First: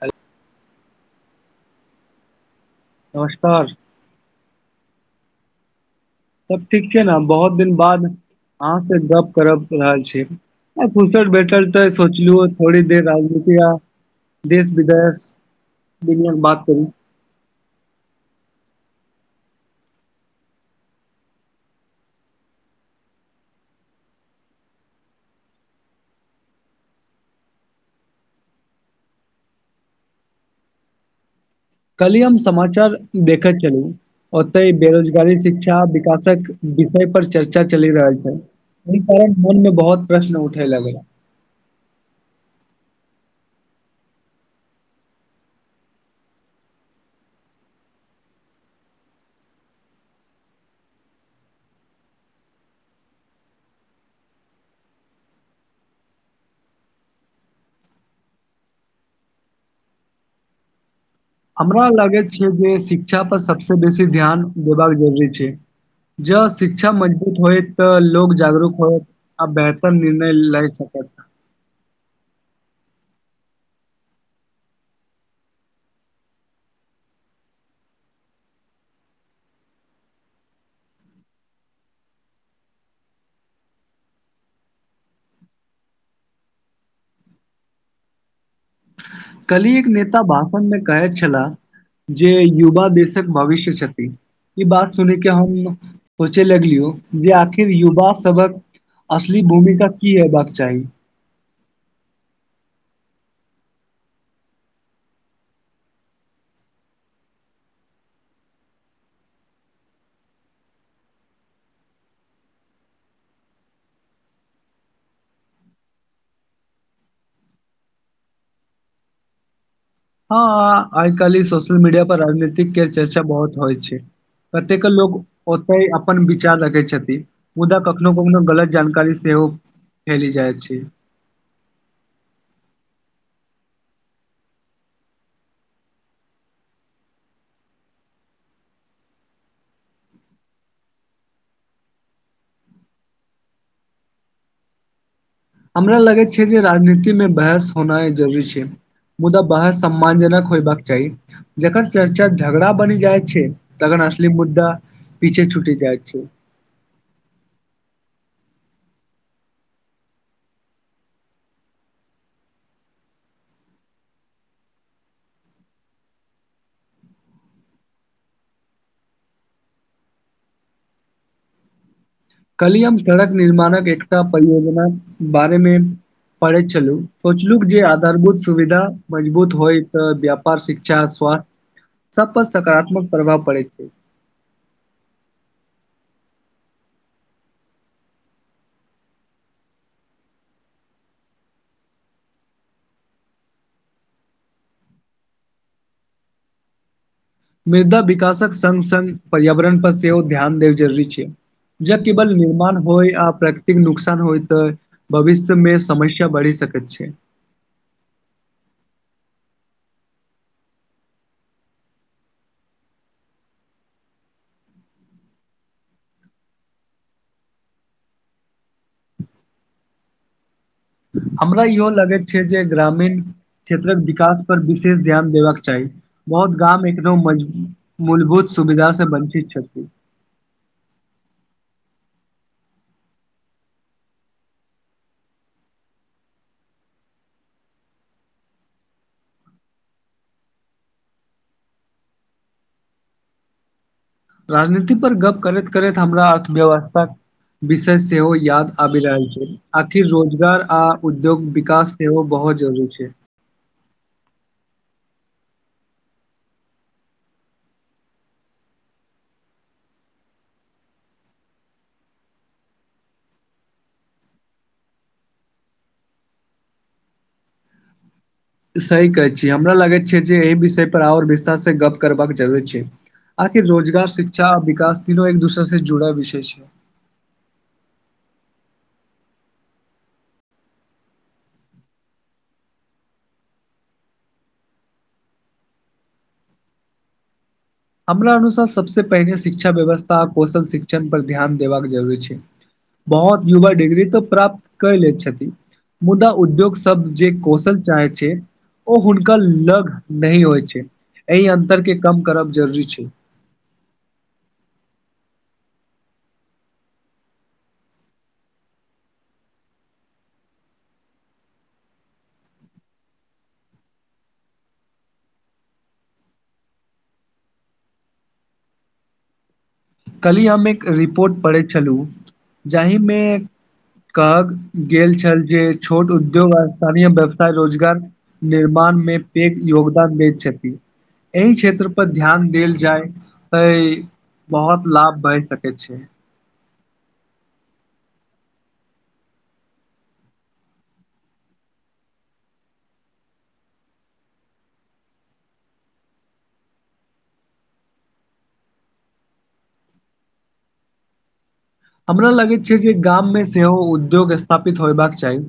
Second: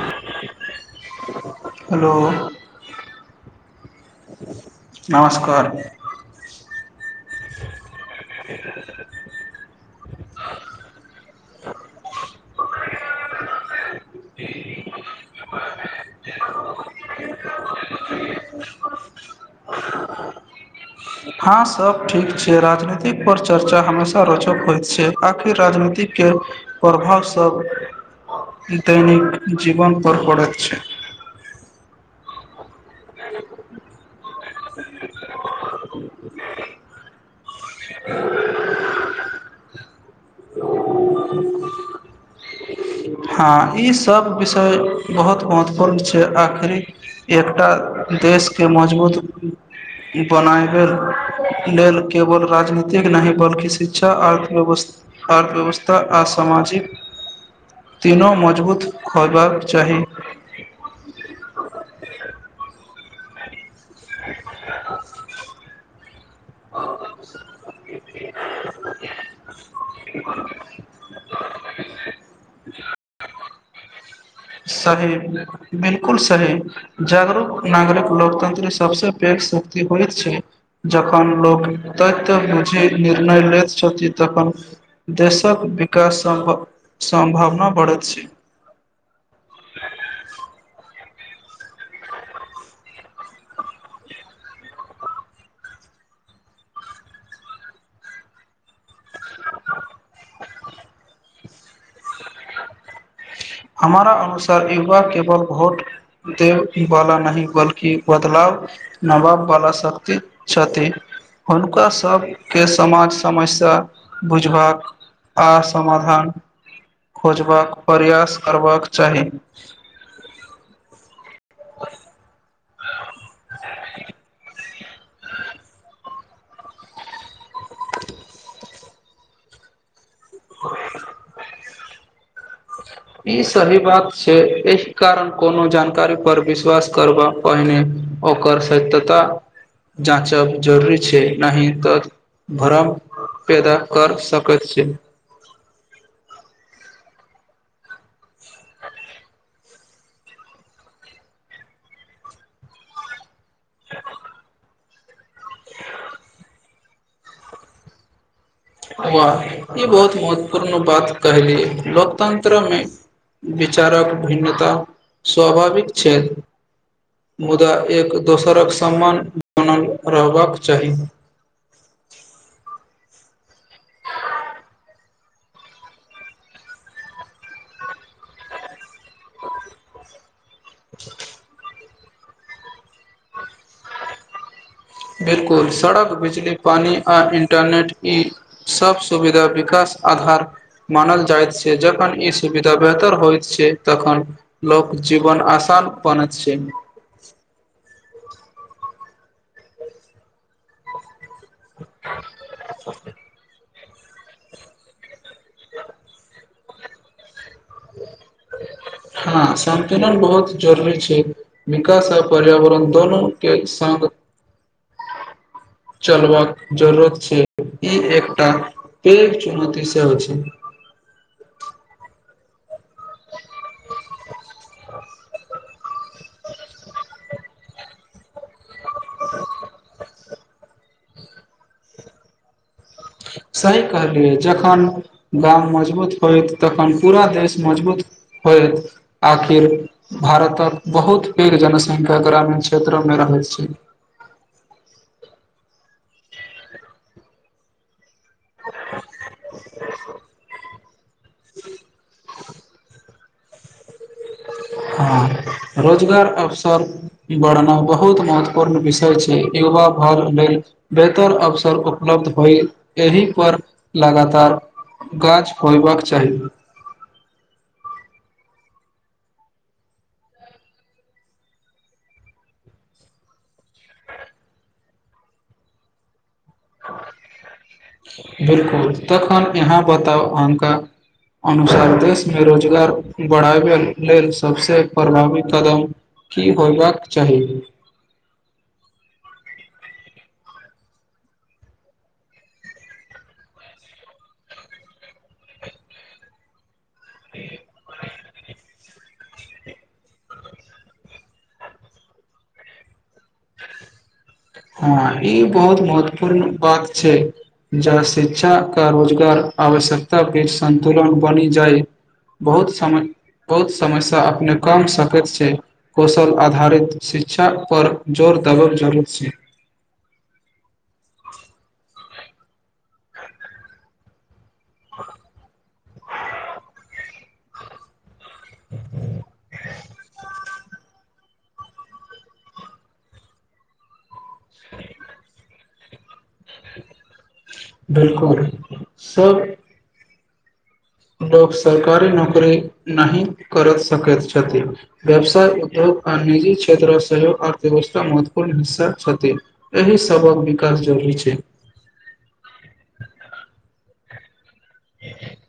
हे हेलो। नमस्कार। नमस्कार। तब ठीक छीये ने, बहोत दिन बाद अहाँ से गप्प करब रहल छी, आ फुरसत भेटल ते सोचलु थोड़ी देर राजनीति आ देश-विदेश, दुनिया के बात करू। [unintelligible] हाँ सब ठीक छै राजनैतिक पर चर्चा हमेशा रोचक होएत छै, आखिर राजनीतिक के प्रभाव सब दैनिक जीवन पर पड़ैत छै। कल्हि हम समाचार देखे छलु, ओतै बेरोजगारी शिक्षा विकासक विषय पर चर्चा चलै रहल छै, ए कारण मन मे बहुत प्रश्न उठे लागल। हाँ ई सब विषय बहुत महत्वपूर्ण छै, आखरी एकटा देश के मजबूत बनाएबे लेल केवल राजनीतिक नहि बल्कि शिक्षा अर्थव्यवस अर्थव्यवस्था आ समाजिक तीनो मजबूत होबाक चाही। हमरा लागै छिये जे शिक्षा पर सबसे बेसी ध्यान देबाक जरुरी छै। ज शिक्षा मजबूत होय तऽ लोग जागरूक हो आ बेह तर निर्णय लै सकैत। सही बिलकुल सही जागरूक नागरिक लोकतंत्र सबसे पैघ शक्ति होएत छै, जखन लोक तथ्य बुझे निर्णय लैत छथिन, तखन देशक विकास सम सम्भावना बढ़ैत छै। कलि एक नेता भाषण मे कहै छ ला, जे युवा देशक भविष्य छथिन, ई बात सुन के हम सोचे लगलियौ जे आखिर युवा सबक असली भूमिका की हेबाक चाही। हमारा अनुसार युवा केवल भोट देब वाला नहि बल्कि बदलाव नबाब बाला शक्ति छथि, हुनका सबके समाज समस्या बुझबाक आ समाधान खोजबाक प्रयास करबाक चाही। हाँ। कल्हि सोशल मीडिया पर राजनीतिक के चर्चा बहुत होय छै, कतेक लोक ओतै अ पन विचार राखै छथि। मुदा कखनो-कखनो गलत जानकारी सेहो फेली जाय छै। ई सही बात छै, एहि कारण कोनो जानकारी पर विश्वास करबा पहिने ओकर सत्यता जाँचब जरूरी छै, नहि ते भरम पैदा कर सकैत छै। हमरा लगै छै जे राजनीति मे बहस होनाय जरूरी छै, मुदा बहस सम्मान जनक होयबाक चाही, जकर चर्चा झगड़ा बैन जाय छै। तगन असली मुद्दा पीछे छुट जाएत छै। वाह ई बहुत महत्वपूर्ण बात कहलियै लोकतन्त्र मे विचारक भिन्नता स्वाभाविक छै, मुदा एक दोसरक सम्मान बनल रहबाक चाही। कल्हि हम सड़क निर्माणक एकटा परियोजनाक बारेमे पढ़ैत छलु, सोचलुक जे आधारभूत सुविधा मजबूत होय तऽ व्याप और शिक्षा, स्वास्थ्य सब पर सकारात्मक प्रभाव पड़ै छै। बिलकुल सड़क, बिजली, पानी आ इंटरनेट ई सब सुविधा विकास आधार मानल जाएत छै, जखन ई सुविधा बेहतर होएत छै, तखन लोक जीवन आसान बनैत छै। मृदा विकासक संग-संग पर्यावरण पर सेहो ध्यान देब जरुरी छै। जब केबल निर्माण होय आ प्रक इ नुकसान होय तऽ भविष्यमे समस्या बढ़ि सकैत छै। हां सन्तुलन बहुत जरूरी छै, विकास आ पर्यावरण दोनो के संग चलबाक जरूरत छै, ई एकटा पैघ चुनौती सेहो छै। हमरा इहो लगैत छै जे ग्रामीण क्षेत्रक विकास पर विशेष ध्यान देबाक चाही। बहोत गाम एकदम मज मूलभूत सुविधा से वंचित छथि। सही कहलियै जखन गाम मजबूत होएत, तखन पूरा देश मजबूत होएत, आखिर भारतक बहुत पैघ जनसंख्या ग्रामीण क्षेत्रमे रहैत छै। राजनीति पर गप करैत-करैत हमरा अर्थव्यवस्था विशेष सेहो याद आबि रहल छै, आखिर रोजगार आ उद्योग विकास सेहो बहोत जरूरी छै। हां रोजगार अवसर बढ़ना बहुत महत्वपूर्ण विषय छी, युवा भर लेल बेहतर अवसर उपलब्ध होय एहि पर लगातार गाछ होयबाक चाही। सही कहै छी हमरा लगैत छै जे ए विषय पर और विस्तार से गप्प करबाक जरूरी छै, आखिर रोजगार शिक्षा आ विकास तीनो एक दुसर से जुड़ल विषय छै। बिलकुल तखन यहाँ बताउ अहनका अनुसार देशमे रोजगार बढ़ाबै लेल सबसे प्रभावी कदम की होयबाक चाही। हमरा अनुसार सबसे पहिने शिक्षा व्यवस्था आ कौशल शिक्षण पर ध्यान देबाक जरुरी छै, बहोत युवा डिग्री तऽ प्राप्त कय लेै छथि मुद्दा उद्योग से सब जे कौशल चाहे छै ओ हुन का लग नै होय छै, ए अन्तर के कम करब जरूरी छै। हां ई बहुत महत्वपूर्ण बात छै ज शिक्षा का रोजगार आवश्यकता बीच सन्तुलन बनि जाय, बहुत समय बहुत समस्या अपने कम सकैत छै, कौशल आधारित शिक्षा पर जोर देबब जरूर छै। कल्हि हम एक रिपोर्ट पढ़ैत छलु जाहिमे कहक गेल छल जे छोट उद्योग आ स्थानीय व्यवसाय रोजगार निर्माण मे पैघ योगदान दे छथी। एहि क्षेत्र पर ध्यान देल जाय तै बहोत लाभ बैढ़ सकैत छै। बिलकुल सब लोक सरकारी नौकरी नहि करत सकत छथि, व्यवसाय उद्योग आ निजी क्षेत्र सेहो अर्थव्यवस्था महत्वपूर्ण हिस्सा छथि, एहि सबक विकास जरूरी छै। हमरा लगैत छै जे गाममे सेहो उद्योग स्थापित होयबाक चाही,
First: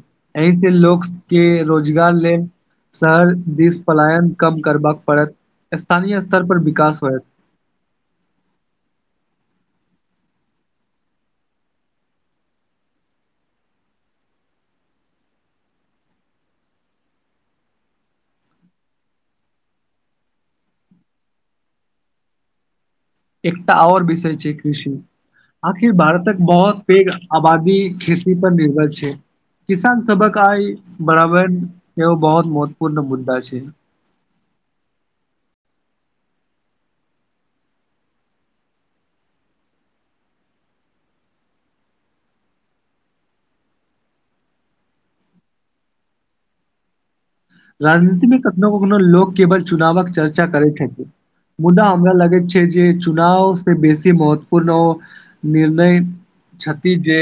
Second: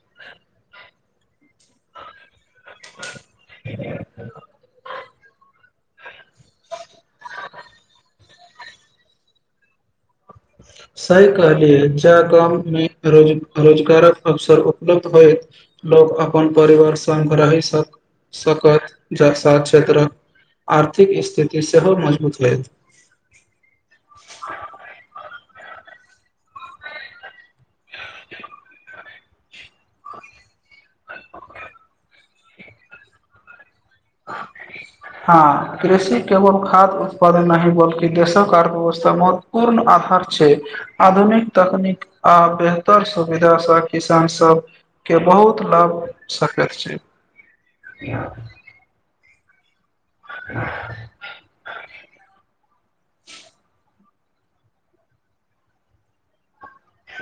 एहि से लोकके रोजगार लेल शहर दिस पलायन कम करबाक पड़त। स्थानीय स्तर पर विकास होए। सही कहलियए, जा गाममे रोज रोजगारक अवसर उपलब्ध होय, लोक अपन परिवार सग रहि स सकत, जा साथ क्षेत्रक आर्थिक स्थिति सेहो मजबूत होयत। एकटा आओर विषय छै कृषि, आखिर भारतक बहुत पैघ आबादी खेती पर निर्भर छै, किसान सबक आइ बड़ाबड़ एो बहुत महत्वपूर्ण मुद्दा छै। हँ कृषि केवल खाद उत्पादन नहि, बल्कि देशक अर्थव्यवस्था महत्वपूर्ण आधार छै, आधुनिक तकनीक आ बेहतर सुविधासँ किसान सभके बहुत लाभ सकैत छै। राजनीतिक मे कखनो-कखनो लोक केबल चुनावक चर्चा करै छथि, मुद्दा हमरा लागै छै। ए जे चुनाव से बेसी महत्वपूर्ण औ निर्णय छथि जे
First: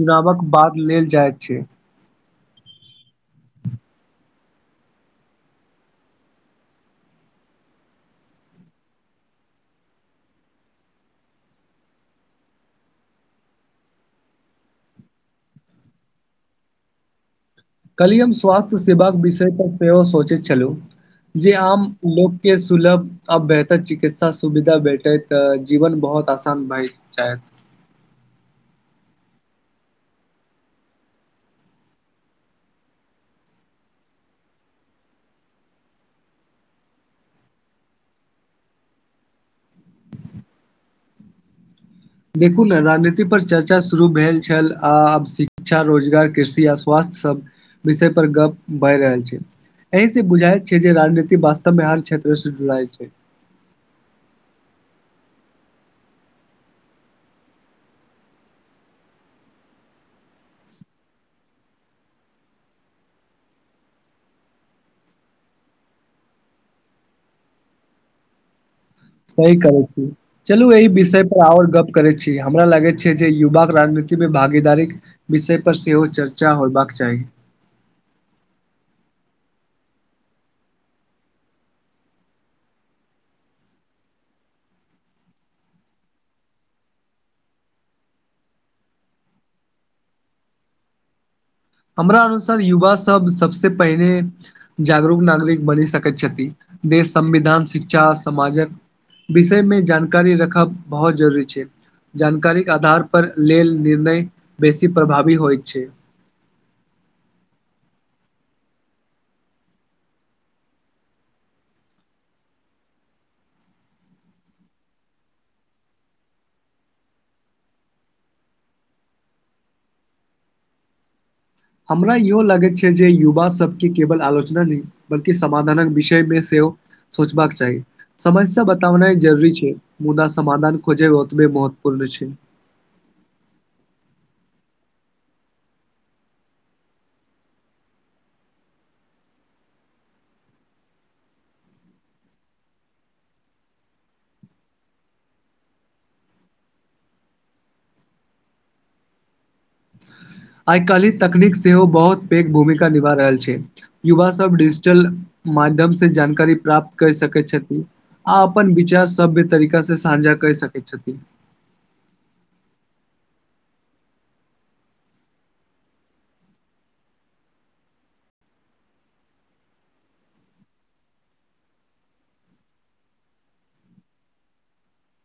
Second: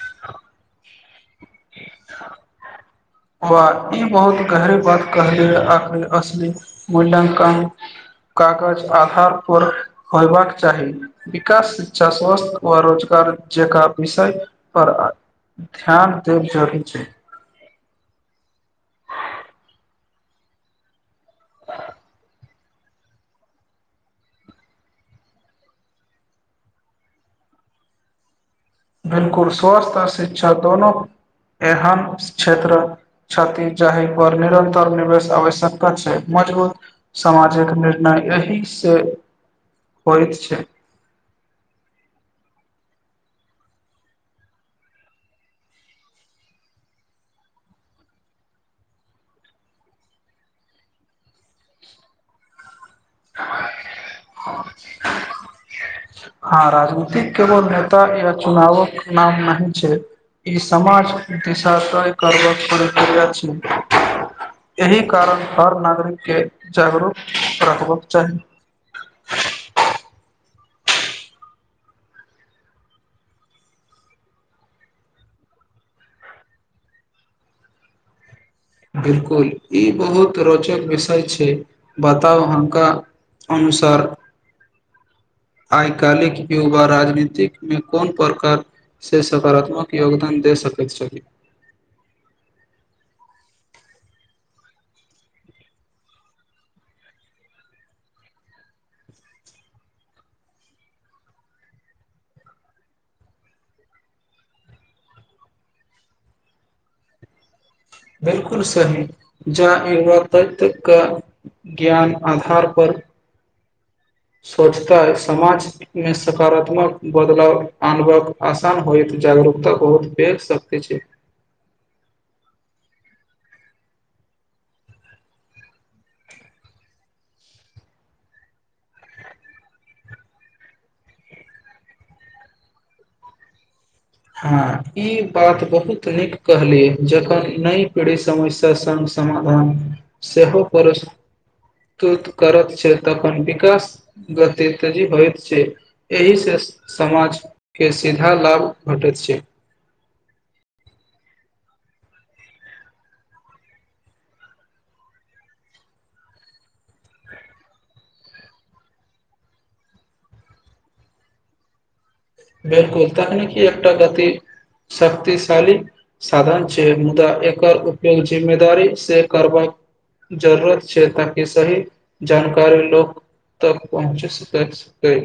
चुनावक बाद लेल जाइ छै। वा ई बहुत गहरी बात कहली, आखरी असली मूल्यांकन कागज आधार पर होयबाक चाही, विकास शिक्षा स्वस्थ व रोजगार जकाँ विषय पर ध्यान [unintelligible] छै। कल्हि हम स्वास्थ्य सेवाक विषय पर सेहो सोचै छलु, जे आम लोक के सुलभ आ बेहतर चिकित्सा सुविधा भेटैत अ जीवन बहोत आसान भाय जाएत। बिलकुल स्वस्थ आ शिक्षा दोनो एहन क्षेत्र छथि, जाहि पर निरन्तर निवेश आवश्यकता छै, मजबूत समाजिक निर्णय एहि से होएत छै। देखू ने राजनीति पर चर्चा शुरू भेल छल, आब शिक्षा रोजगार कृषि आ स्वास्थ्य सब विषय पर गप भए रहल छै, एहि से बुझाय छै जे राजनीति वास्तव मे हर क्षेत्र से जुड़ाएल छै। हाँ राजनीतिक केवल नेता या चुनावक नाम नही छै, ई समाज दिशा तय करबक प्रक्रिया छी, एहि कारण हर नागरिक के जागरूक रखबै चाही। चलु एहि विषय पर और गप्प करै छी, हमरा लागै छै जे युवा क राजनीति मे भागीदारीक विषय पर सेहो चर्चा होयबाक चाही। बिलकुल ई बहुत रोचक विषय छै, बताउ हनका अनुसार आय काल्हिक के युवा राजनीतिक मे कोन प्रकार से सकारात्मक योगदान दे सकैत छली। हमरा अनुसार युवा सब सबसे पहिने जागरूक नागरिक बनि सकैत छथि, देश, संविधान, शिक्षा, समाजक विषयमे जानकारी रखब बहोत जरूरी छै, जानकारी के आधार पर लेल निर्णय बेसी प्रभावी होय छै। बिलकुल सही जा युवक तत्व के ज्ञान अधार पर सोचता समाज मे सकारात्मक बदलाव आनबक आसान होएत, जागरूकता होएत, बे शक्ति छै। हमरा इहो लागैत छै जे युवा सबके केवल आलोचना नहि बल्कि समाधानक विषय मे सेहो सोचबाक चाही समस्या बतावना जरूरी छै, मुदा समाधान खोजै ओतबे महत्वपूर्ण छै। हाँ ई बात बहुत नीक कहलियै, जखन नई पीढ़ी समस्या संग समाधान सेहो प्रस्तुत करत छै, तखन विकास गति तेजी होएत छै, एहि से समाज के सीधा लाभ भटैत छै। आय काल्हि तकनीक सेहो बहोत पैघ भूमिका निभा रहल छै, युवा सब डिजिटल माध्यम से जानकारी प्राप्त कर सकै छथि, आ अपन विचार सभ्य तरीका से सांझा कर सकै छथि। बिलकुल तकनीकी एकटा गति शक्तिशाली साधन छै, मुदा एकर उपयोग जिम्मेदारी से करबाक जरूरत छै ताकि सही जानकारी लोक तक पहुँच सकसतै।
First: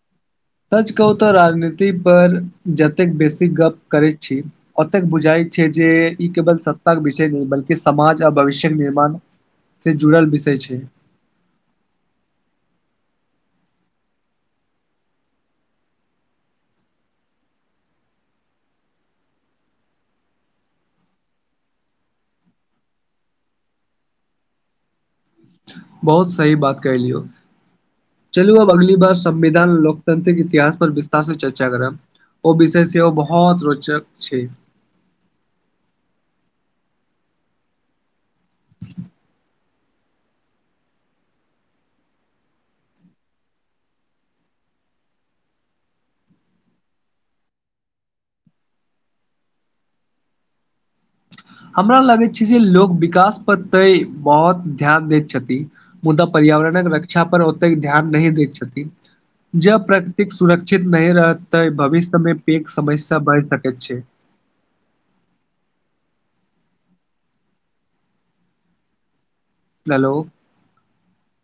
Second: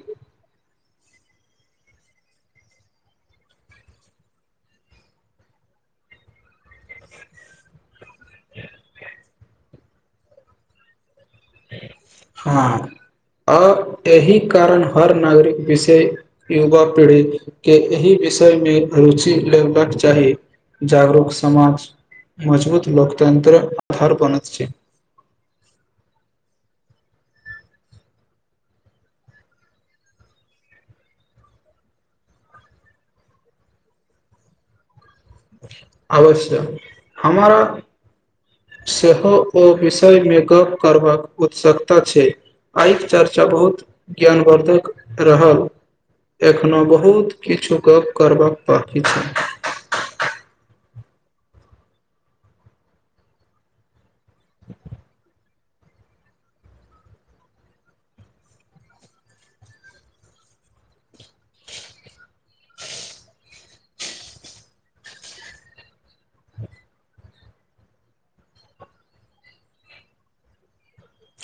सच कहू तऽ राजनीति पर जतेक बेसी गप्प करै छी, ओतेक बुझाय छै जे ई केवल सत्ता के विषय नै बल्कि समाज भविष्यक निर्माण से जुड़ल विषय छै। हाँ अ एहि कारण हर नागरिक विषय युवा पीढ़ीक के एहि विषय मे रुचि लेबाक चाही, जागरूक समाज मजबूत लोकतन्त्र अधार बनैत छै। बहुत सही बात केहलियौ, चलू अब अगली बार संविधान लोकतंत्रिक इतिहास पर विस्तार से चर्चा करब ओ विषय सेहो बहोत रोचक छै। अवश्य हमारा सेहो ओ विषय मे गप्प करबाक उत्सकता छै, आय के चर्चा बहुत ज्ञानवर्धक रहल, एखनो बहुत किछु गप्प करबाक बाकी छै। हमरा लागैत छै जे लोक विकास पर तै बहोत ध्यान दैत छथि। मुदा पर्यावरणक रक्षा पर ओतेक ध्यान नहि दैत छथि, जब प्रकृतिक सुरक्षित नै रहत ते भविष्य मे पैघ समस्या बैढ़ सकैत छै। हेलो।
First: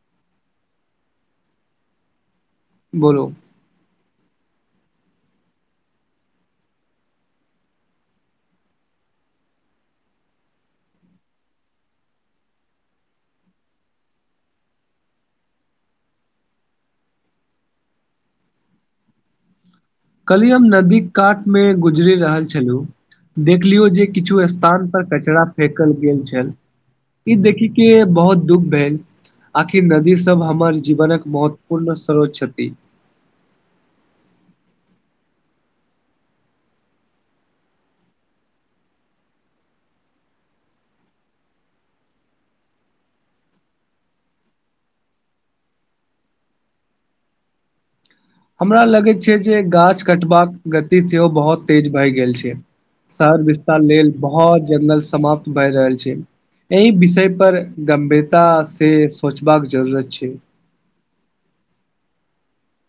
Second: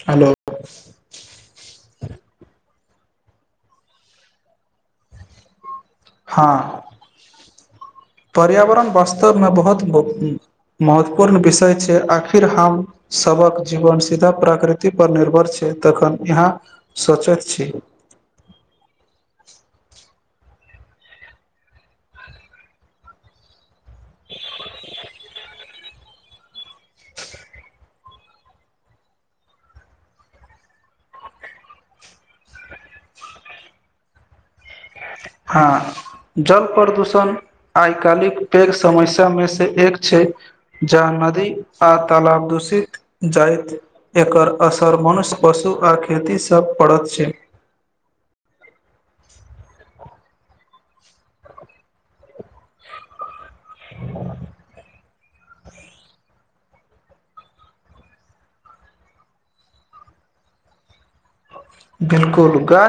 हेलो। बोलू। हाँ। पर्यावरण वास्तव मे बहोत ब उम्म महत्वपूर्ण विषय छै, आखिर हम सबक जीवन सीधा प्राकृति पर निर्भर छै, तखन यहाँ सोचैत छी। कल्हि हम नदी कात मे गुजरि रहल छलु देखलियौ जे किछु स्थान पर कचरा फेकल गेल छल, ई देखी के बहोत दुःख भेल, आखिर नदी सब हमर जीवनक महत्वपूर्ण स्रोत छथि। हाँ जल प्रदूषण आय काल्हिक पैग समस्या मे से एक छै, जहां नदी आ तलाब दूषित जायत, एकर असर मनुष्य पशु आ खेती से पड़ैत छै। हमरा लगे छै जे गाछ कटबाक गति सेहो बहोत तेज भाए गेल छै, शहर वि ता लेल बहोत जंगल समाप्त भए रहल छै, एहि विषय पर गंभीरता से सोचबाक जरूरत छै। बिलकुल गा